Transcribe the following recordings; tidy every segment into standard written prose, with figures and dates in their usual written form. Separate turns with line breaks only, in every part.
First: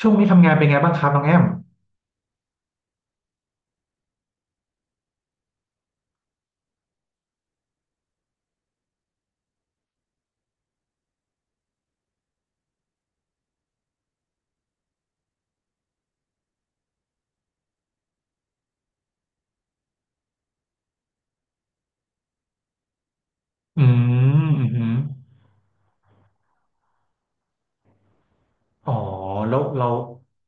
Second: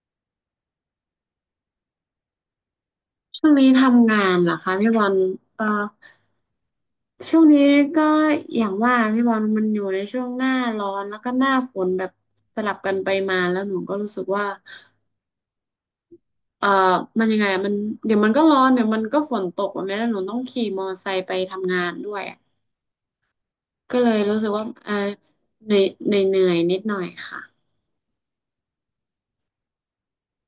ช่วงนี้ทำงานเป็นไงบ้างครับน้องแอม
ช่วงนี้ทำงานเหรอคะพี่บอลเอ่อช่วงนี้ก็อย่างว่าพี่บอลมันอยู่ในช่วงหน้าร้อนแล้วก็หน้าฝนแบบสลับกันไปมาแล้วหนูก็รู้สึกว่าเอ่อมันยังไงอะมันเดี๋ยวมันก็ร้อนเดี๋ยวมันก็ฝนตกแบบนี้แล้วหนูต้องขี่มอเตอร์ไซค์ไปทำงานด้วยอะ
อืม
ก็เลยรู้สึก
อื
ว่า
มอม
เหนื่อยๆนิดหน่อยค่ะ
อ๋อแล้วเรา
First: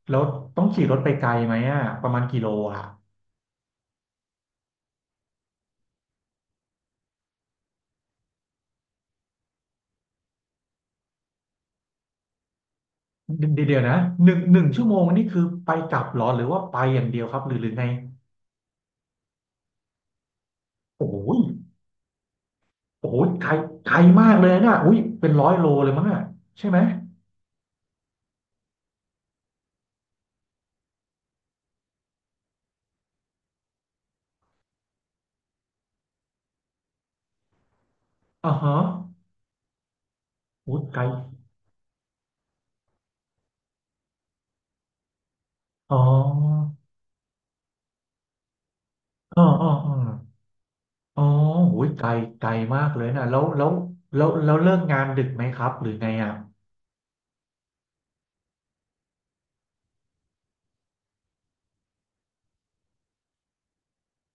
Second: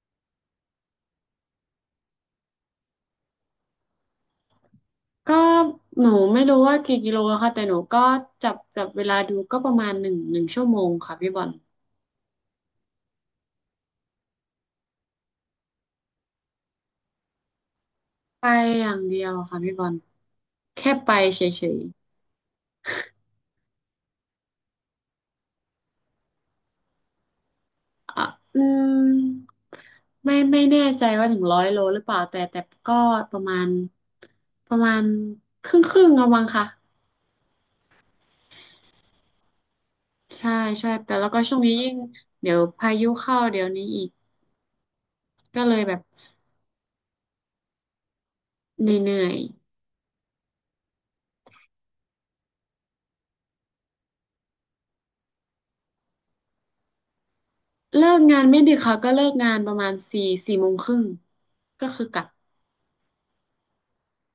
แล้วต้องขี่รถไปไกลไหมอ่ะประมาณกี่โลอ่ะ
ก็หนูไม่รู้ว่ากี่กิโลอะค่ะแต่หนูก็จับเวลาดูก็ประมาณหนึ่งชั่วโมงค่ะพี่บอล
เดี๋ยวนะหนึ่งชั่วโมงนี่คือไปกลับเหรอหรือว่าไปอย่างเดียวครับหรือไง
ไปอย่างเดียวค่ะพี่บอล แค่
โอ้
ไป
ย
เฉย
โอ้ยไกลไกลมากเลยนะอุ้ยเป็น100 โลเลยมั้งอ่ะใช่ไหม
ๆอ่ะอืมไม่แน่ใจว่าถึงร้อยโลหรือเปล่าแต่ก็ประมาณประมาณครึ่งเอามั้งค่ะ
อ่าฮะ
ใช่
โอ้ย
ใช่
ไกล
แต่แล้วก็ช่วงนี้ยิ่งเดี๋ยวพายุเข้าเดี๋ยวนี้อีกก็เลยแบ
อ๋อ
บเหนื่อย
อ๋ออ๋ออ๋ออ๋อโอ้ยไกลไกลมากเลยนะแล้วเลิกงานดึกไหมครับ หรือไงอ่ะ
ๆเลิกงานไม่ดึกค่ะก็เลิกงานประมาณสี่โมงครึ่งก็คือกลับ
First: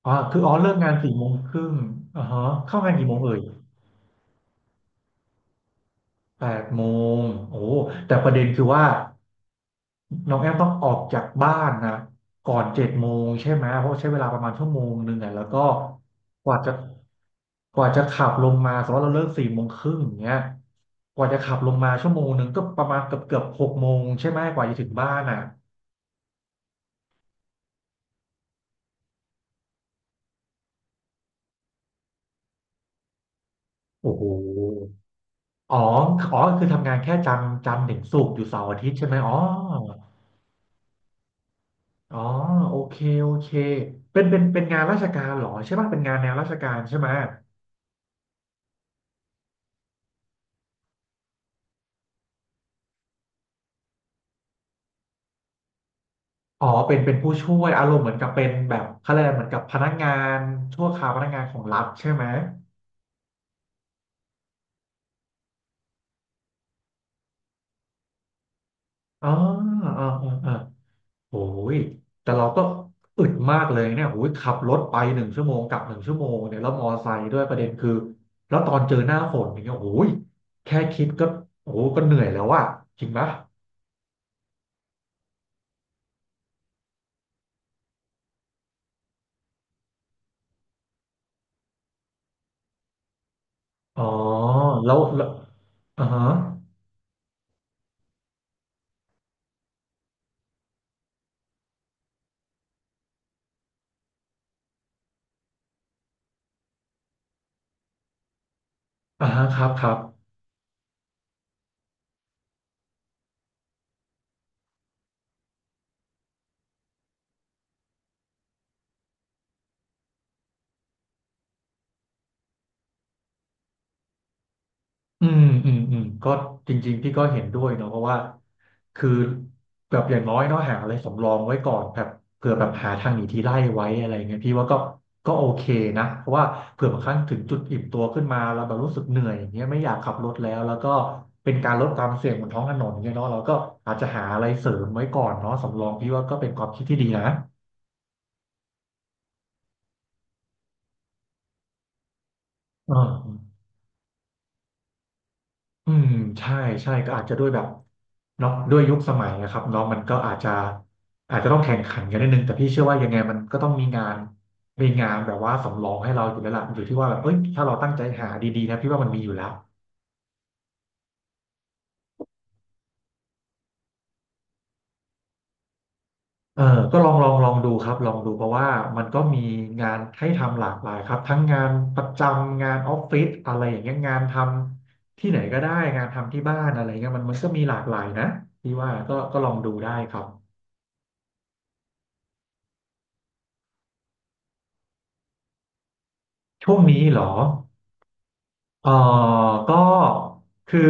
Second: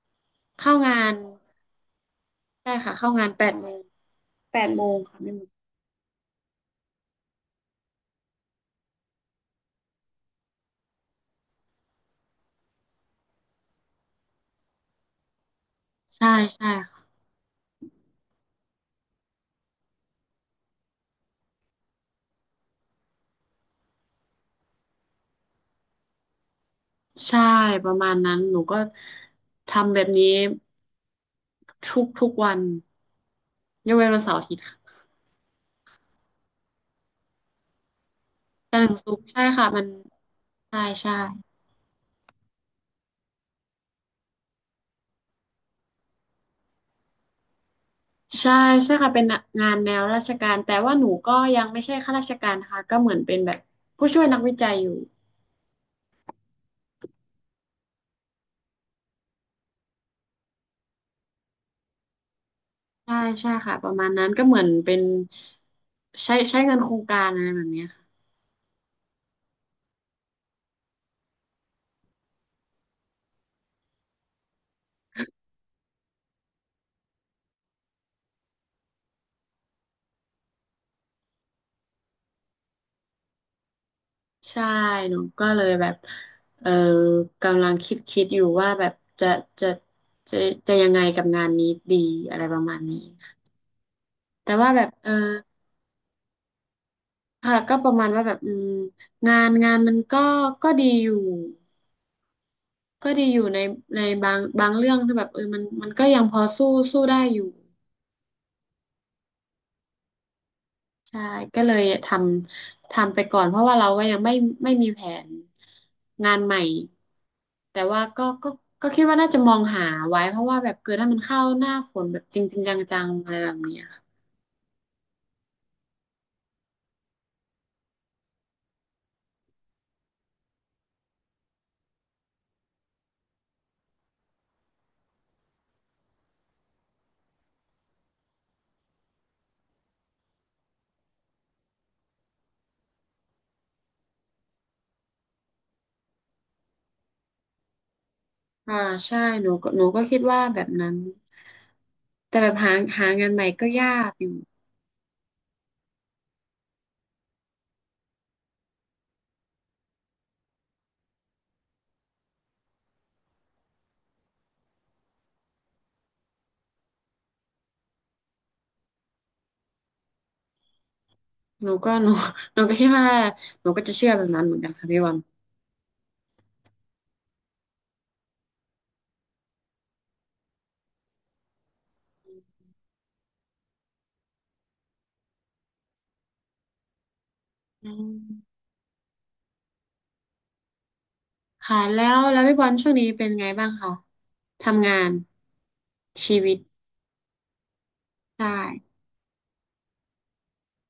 อ๋อคืออ๋อเลิ
เข้า
กงาน
งา
สี่
น
โมงครึ่งอ่าฮะ
ได้
เข้างาน
ค่ะ
กี่
เข้า
โมง
งาน
เอ่ย
แปดโมงแปดโมงค่ะไม่หมด
8:00โอ้แต่ประเด็นคือว่าน้องแอมต้องออกจากบ้านนะก่อน7:00ใช่ไหม เพราะใช้เวลาประมาณชั่วโมงหนึ่งอ่ะแล้วก็
ใช่
กว่า
ใช่
จะ
ค่ะ
กว่าจะขับลงมา สมมติว่าเราเลิกสี่โมงครึ่งอย่างเงี้ยกว่าจะขับลงมาชั่วโมงหนึ่งก็ประมาณเกือบ18:00ใช่ไหมกว่าจะถึงบ้านอ่ะ
ใช่ประมาณนั้นหนูก็ทำแบบนี้ ทุกวันยกเว้น
โอ้
วัน
โห
เสาร์อาทิตย์ค่ะ
อ๋ออ๋อคือทำงานแค่จันทร์ถึงศุกร์อยู่เสาร์อา
จันท
ทิ
ร์
ต
ถึ
ย์
ง
ใช่
ศุ
ไหม
กร์
อ๋อ
ใช่ค่ะมันใช่ใช่
อ๋อโอเคโอเคเป็นงานราชการเหรอใช่ป่ะเป็นงานแนวราชการใช่ไหม
ใช่ใช่ค่ะเป็นงานแนวราชการแต่ว่าหนูก็ยังไม่ใช่ข้าราชการนะคะก็เหมือนเป็นแบบผู้ช่วยนักวิจัยอยู่
อ๋อเป็นผู้ช่วยอารมณ์เหมือนกับเป็นแบบเขาเรียกอะไรเหมือนกับพนักงานชั่วคราวพนักงานของรัฐใช่ไหม
ใช่ใช่ค่ะประมาณนั้นก็เหมือนเป็นใช้เงินโครงการอะไรแบบเนี้ยค่ะ
อ๋ออ๋ออ๋ออ๋อโอ้ยแต่เราก็อึดมากเลยเนี่ยโอ้ยขับรถไปหนึ่งชั่วโมงกลับหนึ่งชั่วโมงเนี่ยแล้วมอไซค์ด้วยประเด็นคือแล้วตอนเจอหน้าฝนอย่างเงี้ยโอ้ยแค่คิดก็โอ้โหก็เหนื่อยแล้วอะจริงปะ
ใช่หนูก็เลยแบบเออกำลังคิดอยู่ว่าแบบจะจะจะจะยังไงกับงานนี้ดีอะไรประมาณนี้ค่ะ
อ๋อ
แต่ว่าแบบ
แล้วแล้วอ่าฮะ
ค่ะก็ประมาณว่าแบบงานมันก็ก็ดีอยู่ก็ดีอยู่ในในบางเรื่องที่แบบมันก็ยังพอสู้ได้อยู่
อ่าฮะครับครับ
ใช่ก็เลยทำไปก่อนเพราะว่าเราก็ยังไม่มีแผนงานใหม่แต่ว่าก็ก็คิดว่าน่าจะมองหาไว้เพราะว่าแบบเกิดถ้ามันเข้าหน้าฝนแบบจริงจริงจังๆอะไรแบบเนี้ยค่ะ
ก็จริงๆพี่ก็เห็นด้วยเนาะเพราะว่าคือแบบอย่างน้อยเนาะหาอะไรสำรองไว้ก่อนแบบเผื่อแบบหาทางหนีทีไล่ไว้อะไรเงี้ยพี่ว่าก็โอเคนะเพราะว่าเผื่อบางครั้งถึงจุดอิ่มตัวขึ้นมาแล้วแบบรู้สึกเหนื่อยอย่างเงี้ยไม่อยากขับรถแล้วก็เป็นการลดความเสี่ยงบนท้องถนนเนี่ยเนาะเราก็อาจจะหาอะไรเสริมไว้ก่อนเนาะสำรองพี่ว่าก็เป็นความคิดที่ดีนะ
อ่าใช่หนูก็คิดว่าแบบนั้นแต่แบบหา
อ่
หางานใหม่
า
ก็ยากอยู่
อืมใช่ใช่ก็อาจจะด้วยแบบเนาะด้วยยุคสมัยนะครับเนาะมันก็อาจจะต้องแข่งขันกันนิดนึงแต่พี่เชื่อว่ายังไงมันก็ต้องมีงานแบบว่าสำรองให้เราอยู่แล้วล่ะอยู่ที่ว่าแบบเอ้ยถ้าเราตั้งใจหาดีๆนะพี่ว่ามันมีอยู่แล้ว
หนูก็หนู หนูก็คิดว่าหนูก็จะเชื่อแบบนั้นเหมือนกันค่ะพี่บอล
เออก็ลองดูครับลองดูเพราะว่ามันก็มีงานให้ทำหลากหลายครับทั้งงานประจำงานออฟฟิศอะไรอย่างเงี้ยงานทำที่ไหนก็ได้งานทำที่บ้านอะไรเงี้ยมันก็มีหลาก
อื
หลายนะ
ม
พี่ว่าก็ลองดูได้ครับ
ค่ะแล้วพี่บอลช่วงนี้เป็นไงบ้างคะทำงานชีวิต
ช่วงนี้เหรอ
ได้
เออก็คือ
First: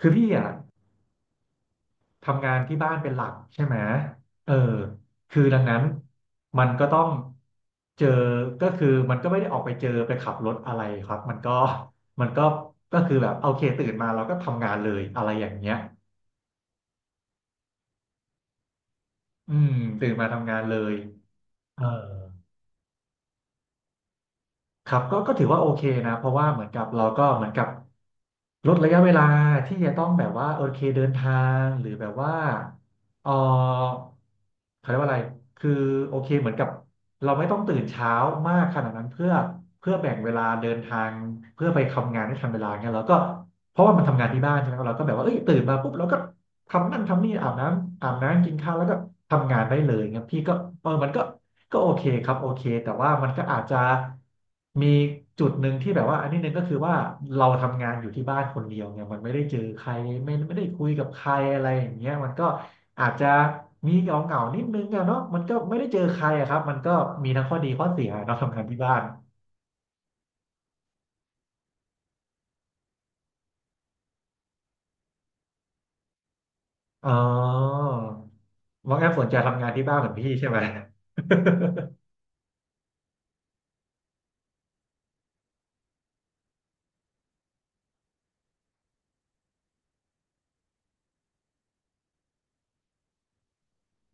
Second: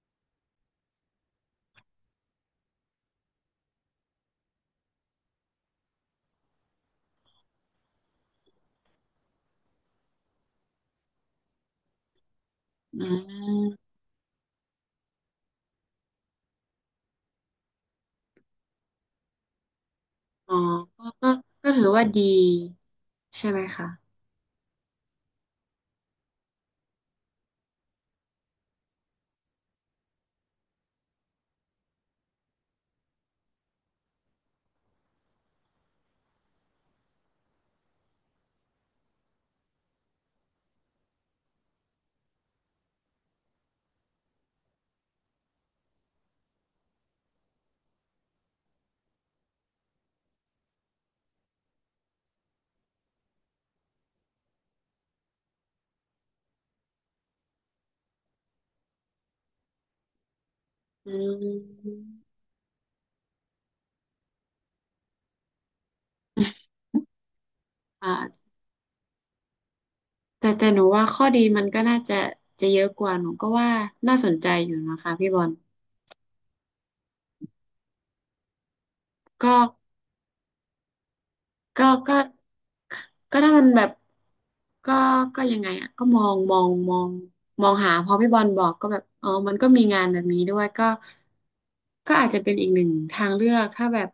คือพี่อ่ะทำงานที่บ้านเป็นหลักใช่ไหมเออคือดังนั้นมันก็ต้องเจอก็คือมันก็ไม่ได้ออกไปเจอไปขับรถอะไรครับมันก็ก็
อื
คือแบบโอเคตื่
ม
นมาเราก็ทำงานเลยอะไรอย่างเงี้ยอืมตื่นมาทำ
อ๋อ
งานเลย
ก็ก็
เออ
ถือว่าดีใช่ไหมคะ
ครับก็ถือว่าโอเคนะเพราะว่าเหมือนกับเราก็เหมือนกับ ลดระยะเวลาที่จะต้องแบบว่าโอเคเดินทางหรือแบบว่าเออเขาเรียกว่าอะไรคือโอเคเหมือนกับเราไม่ต้องตื่นเช้ามากขนาดนั้นเพื่อแบ่งเวลาเดินทางเพื่อไปทำงานให้ทันเวลาเงี้ยแล้วก็เพราะว่ามันทำงานที่บ้านใช่ไหมเราก็แบบว่าเอ้ยตื่นมาปุ๊บเราก็ ทำนั่นทำนี่อาบน้ำกินข้าวแล้วก็ทำงานได้เลยเงี้ยพี่ก็เออมันก็โอเคครับโอเคแต่ว่ามันก็อาจจะมีจุดหนึ่งที่แบบว่าอันนี้หนึ่งก็คือว่าเราทำงานอยู่ที่บ้านคนเดียวเนี่ยมันไม่ได้เจอใครไม่ได้คุยกับ
อื
ใครอะไรอย่าง
ม
เงี้ยมันก็อาจจะมีเหงาเหงานิดนึงอะเนาะมันก็ไม่ได้เจอใครอะครับมันก็มีทั้งข้อดีข้อเสี
อ่า
ย เนาะทำงานที่บ้าน
แต่หนูว่าข้อดีมันก็น่าจะเยอะกว่าหนูก็ว่าน่าสนใจอยู่นะคะพี่บอล
อ๋อว่างั้นสนใจ
ก็
ทำงานที่บ้านเหมือนพี่ใช่ไหม
ก็ก็ก็ถ้ามันแบบก็ก็ยังไงอ่ะก็มองหาพอพี่บอลบอกก็แบบอ๋อมันก็มีงานแบบนี้ด้วยก็อาจจะเป็นอีกหนึ่งทางเลือกถ้าแบบ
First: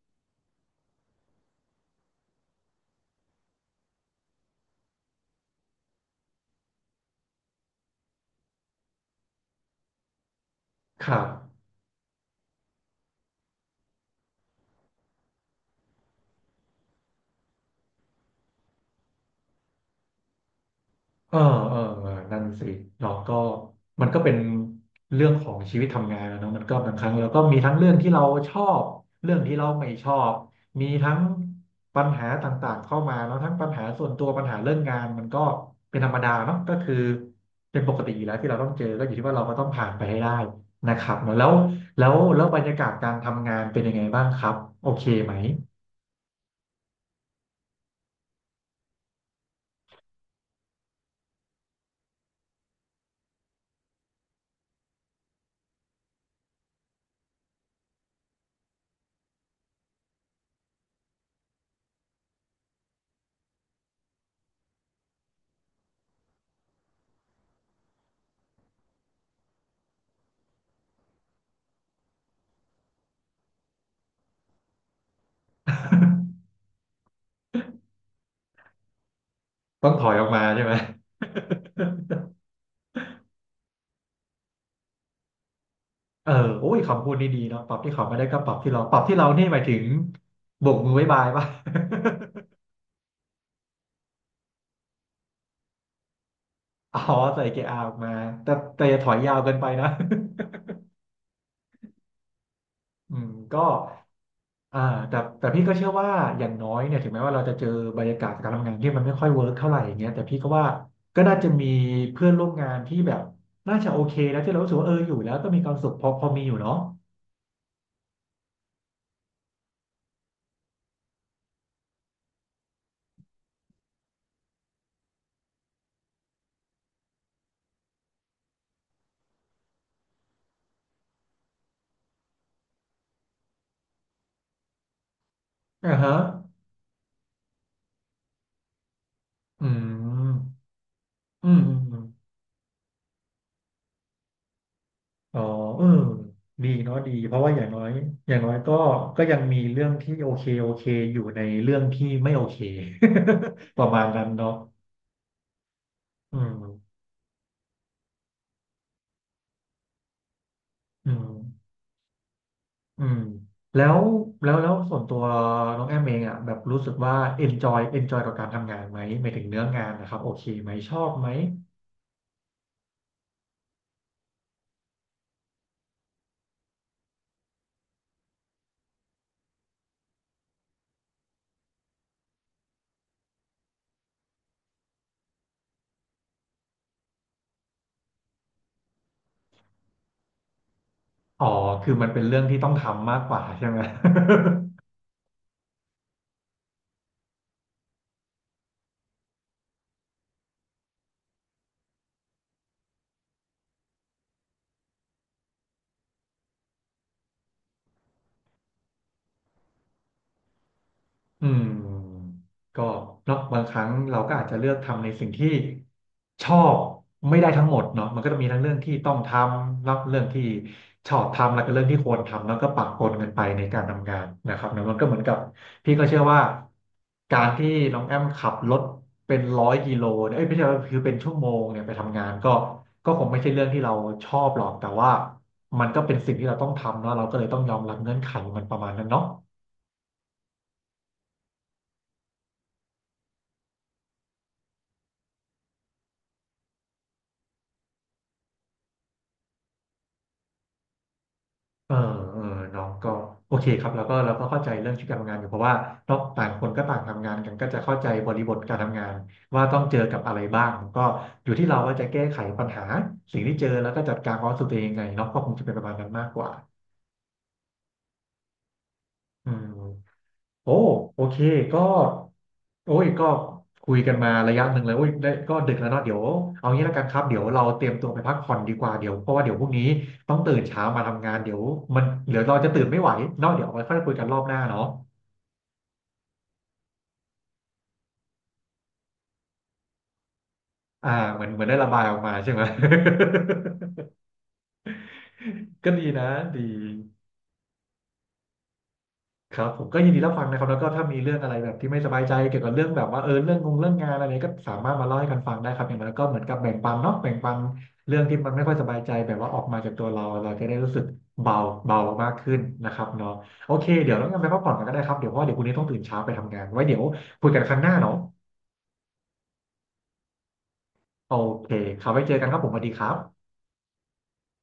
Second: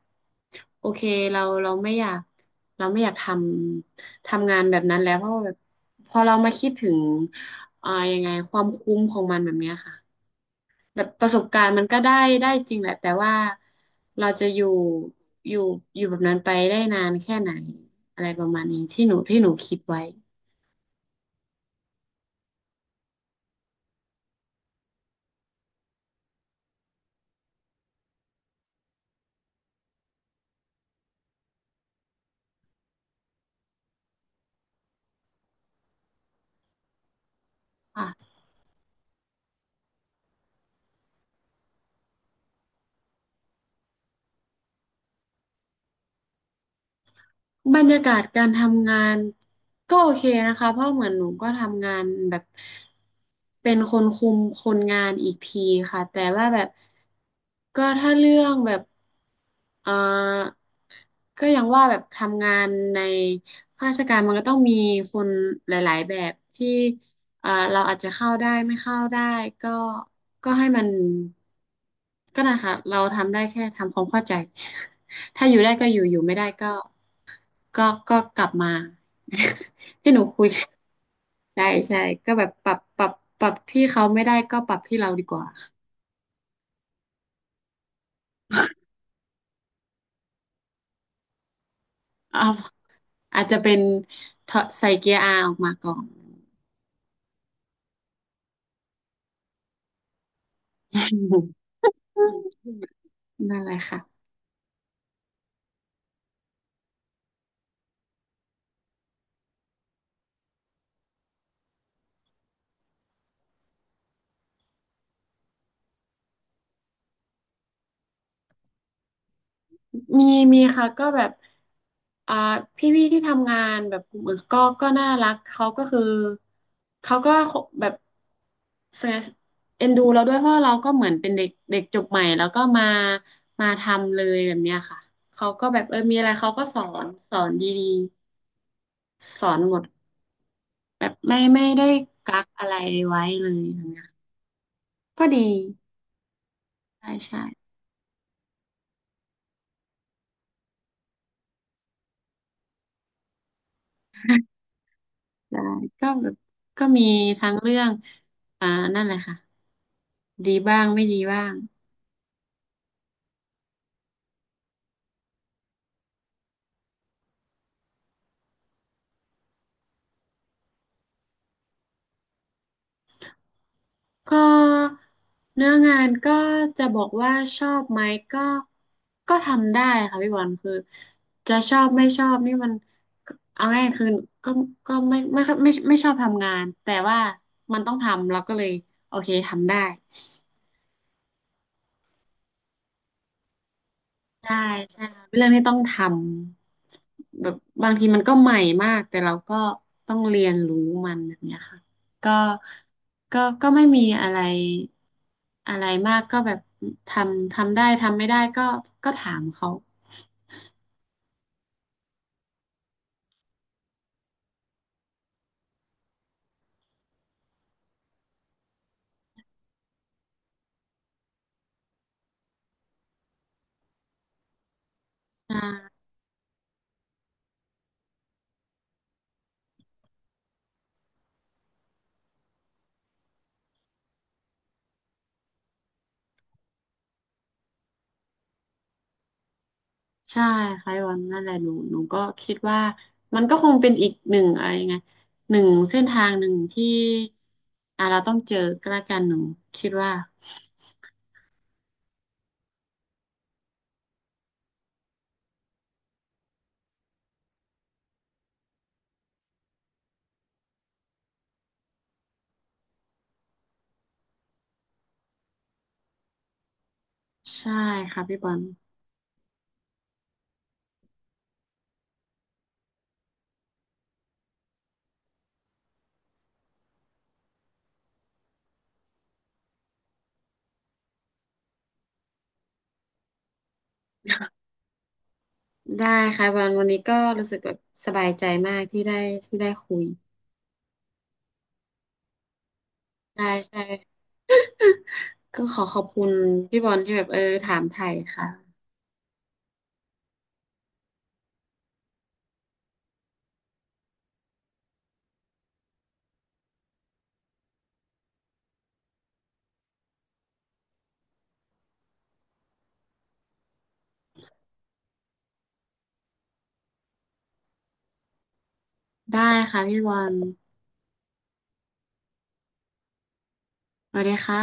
โอเคเราเราไม่อยากเราไม่อยากทำงานแบบนั้นแล้วเพราะว่าแบบพอเรามาคิดถึงยังไงความคุ้มของมันแบบเนี้ยค่ะ แบ
ค
บ
รั
ป
บ
ระสบการณ์มันก็ได้จริงแหละแต่ว่าเราจะอยู่อยู่แบบนั้นไปได้นานแค่ไหนอะไรประมาณนี้ที่หนูคิดไว้
เออเออนั่นสิเราก็มันก็เป็นเรื่องของชีวิตทำงานนะเนอะมันก็บางครั้งเราก็มีทั้งเรื่องที่เราชอบเรื่องที่เราไม่ชอบมีทั้งปัญหาต่างๆเข้ามาแล้วทั้งปัญหาส่วนตัวปัญหาเรื่องงานมันก็เป็นธรรมดาเนาะก็คือเป็นปกติอยู่
ค่ะ
แล้วที่เราต้องเจอก็อยู่ที่ว่าเราก็ต้องผ่านไปให้ได้นะครับอแล้วแล้วบรรยากาศการทำงานเป็นยังไงบ้างครับโอเคไหม
บรรยากาศการทำงานก็โอเคนะคะเพราะเหมือนหนูก็ทำงานแบบเป็นคนคุมคนงานอีกทีค่ะแต่ว่าแบบก็ถ้าเรื่องแบบเอ่อก็ยังว่าแบบทำงานในข้าราชการมันก็ต้องมีคนหลายๆแบบที่เราอาจจะเข้าได้ไม่เข้าได้ก็ก็ให้มันก็นะคะเราทำได้แค่ทำความเข้าใจ ถ้าอยู่ได้ก็อยู่ไม่ได้ก็ ก็ก็กลับมา
ต้องถ อ
ที่
ย
ห
อ
นู
อกมา
คุย
ใช่ไหม
ได้ใช่ก็ แบบปรับที่เขาไม่ได้ก็ปรับที่เราดีกว่า
เออโอ้ยคำพูดนี่ดีเนาะปรับที่เขาไม่ได้ก็ปรับที่เราปรับที่เรานี่หมายถึงโบกมือบ๊ายบายป่ะ
เอาอาจจะเป็นถอดใส่เกียร์อาออกมาก่อน
อ๋อใส่เกียร์อาออกมาแต่อย่าถอยยาวเกินไปนะ อืมก็
นั่นแหละค่ะ
อ่าแต่พี่ก็เชื่อว่าอย่างน้อยเนี่ยถึงแม้ว่าเราจะเจอบรรยากาศการทำงานที่มันไม่ค่อยเวิร์กเท่าไหร่อย่างเงี้ยแต่พี่ก็ว่าก็น่าจะมีเพื่อนร่วมงานที่แบบน่าจะโอเคแล้วที่เรารู้สึกว่าเอออยู่แล้วก็มีความสุขพอพอมีอยู่เนาะ
มีมีค่ะก็แบบอ่าพี่ที่ทำงานแบบกลุ่มอื่นก็น่ารักเขาก็แบบเอ็นดูเราด้วยเพราะเราก็เหมือนเป็นเด็กเด็กจบใหม่แล้วก็มาทำเลยแบบเนี้ยค่ะเขาก็แบบ
อ่าฮะ
มีอะไรเขาก็สอนดีๆสอน
อื
หมด
ม
แบบไม่
อืม
ไม่
อื
ได้
ม
กักอะไรไว้เลยแบบเนี้ยก็
อ๋
ดี
อเออดีเนาะดี
ใช่
เพ
ใช่
ราะว่าอย่างน้อยอย่างน้อยก็ก็ยังมีเรื่องที่โอเคโอเคอยู่ในเรื่องที่ไม่โอเค ประมาณนั้นเนาะ
ได้ก็แบบ
อื
ก็
ม
มีทั้งเรื่องอ่านั่นแหละค่ะ ดีบ้างไม่
อื
ดี
ม
บ้าง
อืมแล้วแล้วส่วนตัวน้องแอมเองอ่ะแบบรู้สึกว่า enjoy กับการทำงานไหมหมายถึงเนื้องานนะครับโอเคไหมชอบไหม
ก็เนื้องานก็จะบอกว่าชอบไหมก็ก็ทำได้ค่ะพี่บอลคือจะชอบไม่ชอบนี่มันเอาง่ายคือก็ก็ไม่ชอบทำงานแต่ว่ามันต้องทำเราก็เลยโอเคทำได้
อ๋อคือมันเป็นเรื่องที่ต้องทำมากกว่าใช่ไหม
ใช่ ใช่ค่ะเป็นเรื่องที่ต้องทำแบบบางทีมันก็ใหม่มากแต่เราก็ต้องเรียนรู้มันแบบเนี้ยค่ะก็ก็ไม่มีอะไรอะไรมากก็แบบทำได้ทำไม่ได้ก็ถามเขา
อืมก็เนาะบางครั้งเราก็อาจจะเลือกทำในสิ่งที่ชอบไม่ได้ทั้งหมดเนาะมันก็จะมีทั้งเรื่องที่ต้องทำแล้วเรื่องที่ชอบทำแล้วก็เรื่องที่ควรทำแล้วก็ปะปนกันไปในการทำงานนะครับเนอะมันก็เหมือนกับพี่
อ่า
ก็เชื่อว่าการที่น้องแอมขับรถเป็นร้อยกิโลเนี่ยเอ้ยไม่ใช่ว่าคือเป็นชั่วโมงเนี่ยไปทำงานก็ก็คงไม่ใช่เรื่องที่เราชอบหรอกแต่ว่ามันก็เป็นสิ่งที่เราต้องทำเนาะเราก็เลยต้องยอมรับเงื่อนไขมันประมาณนั้นเนาะ
ใช่ค่ะพี่วันนั่นแหละหนูก็คิดว่ามันก็คงเป็นอีกหนึ่งอะไรยังไงหนึ่งเส้นทางหนึ่งที่เราต้องเจอก็แล้วกันหนูคิดว่า
เออเออเน้องก็โอเคครับแล้วก็เราก็เข้าใจเรื่องชีวิตการทำงานอยู่เพราะว่าเนาะต่างคนก็ต่างทำงานกันก็จะเข้าใจบริบทการทำงานว่าต้องเจอกับอะไรบ้างก็อยู่ที่เราว่าจะแก้ไขปัญหาสิ่งที่เจอแล้วก็จัดการความรู้สึกตัวเองยังไงเนาะก็คงจะเป็นประมาณนั้นมากกว่า
ใช่ค่ะพี่บอล
อืม โอ้โอเคก็โอ้ยก็คุยกันมาระยะหนึ่งเลยโอ้ยได้ก็ดึกแล้วเนาะเดี๋ยวเอางี้แล้วกันครับเดี๋ยวเราเตรียมตัวไปพักผ่อนดีกว่าเดี๋ยวเพราะว่าเดี๋ยวพรุ่งนี้ต้องตื่นเช้ามาทำงานเดี๋ยวมันเดี๋ยวเราจะตื่นไม่ไหวเนาะเดี๋ยวเอาไว้ค่อยคุยกันรอบหน้าเนาะ
ได้ค่ะวันนี้ก็รู้สึกแบบสบายใจมากที่ได้คุย
อ่าเหมือนได้ระบายออกมาใช่ไหม
ได้ใช่ก็ขอ
ก็
ขอ
ดี
บคุ
นะ
ณ
ดี
พี่บอลที่แบบถามไถ่ค่ะ
ครับผมก็ยินดีรับฟังนะครับแล้วก็ถ้ามีเรื่องอะไรแบบที่ไม่สบายใจเกี่ยวกับเรื่องแบบว่าเออเรื่องงงเรื่องงานอะไรเนี่ยก็สามารถมาเล่าให้กันฟังได้ครับอย่างน้อยก็เหมือนกับแบ่งปันเนาะแบ่งปันเรื่องที่มันไม่ค่อยสบายใจแบบว่าออกมาจากตัวเราเราจะได้รู้สึกเบาเบามากขึ้นนะครับเนาะโอเคเดี๋ยวเรางั้นไปพักผ่อนกันก็ได้ครับเดี๋ยวเพราะว่าเดี๋ยวพรุ่งนี้ต้องตื่นเช้าไปทำงานไว้เดี๋ยวคุยกันครั้งหน้าเนาะ
ได้ค่ะพี่บอล
โอเคครับไว้เจอกันครับผมสวัสดีครับ
สวัสดีค่ะ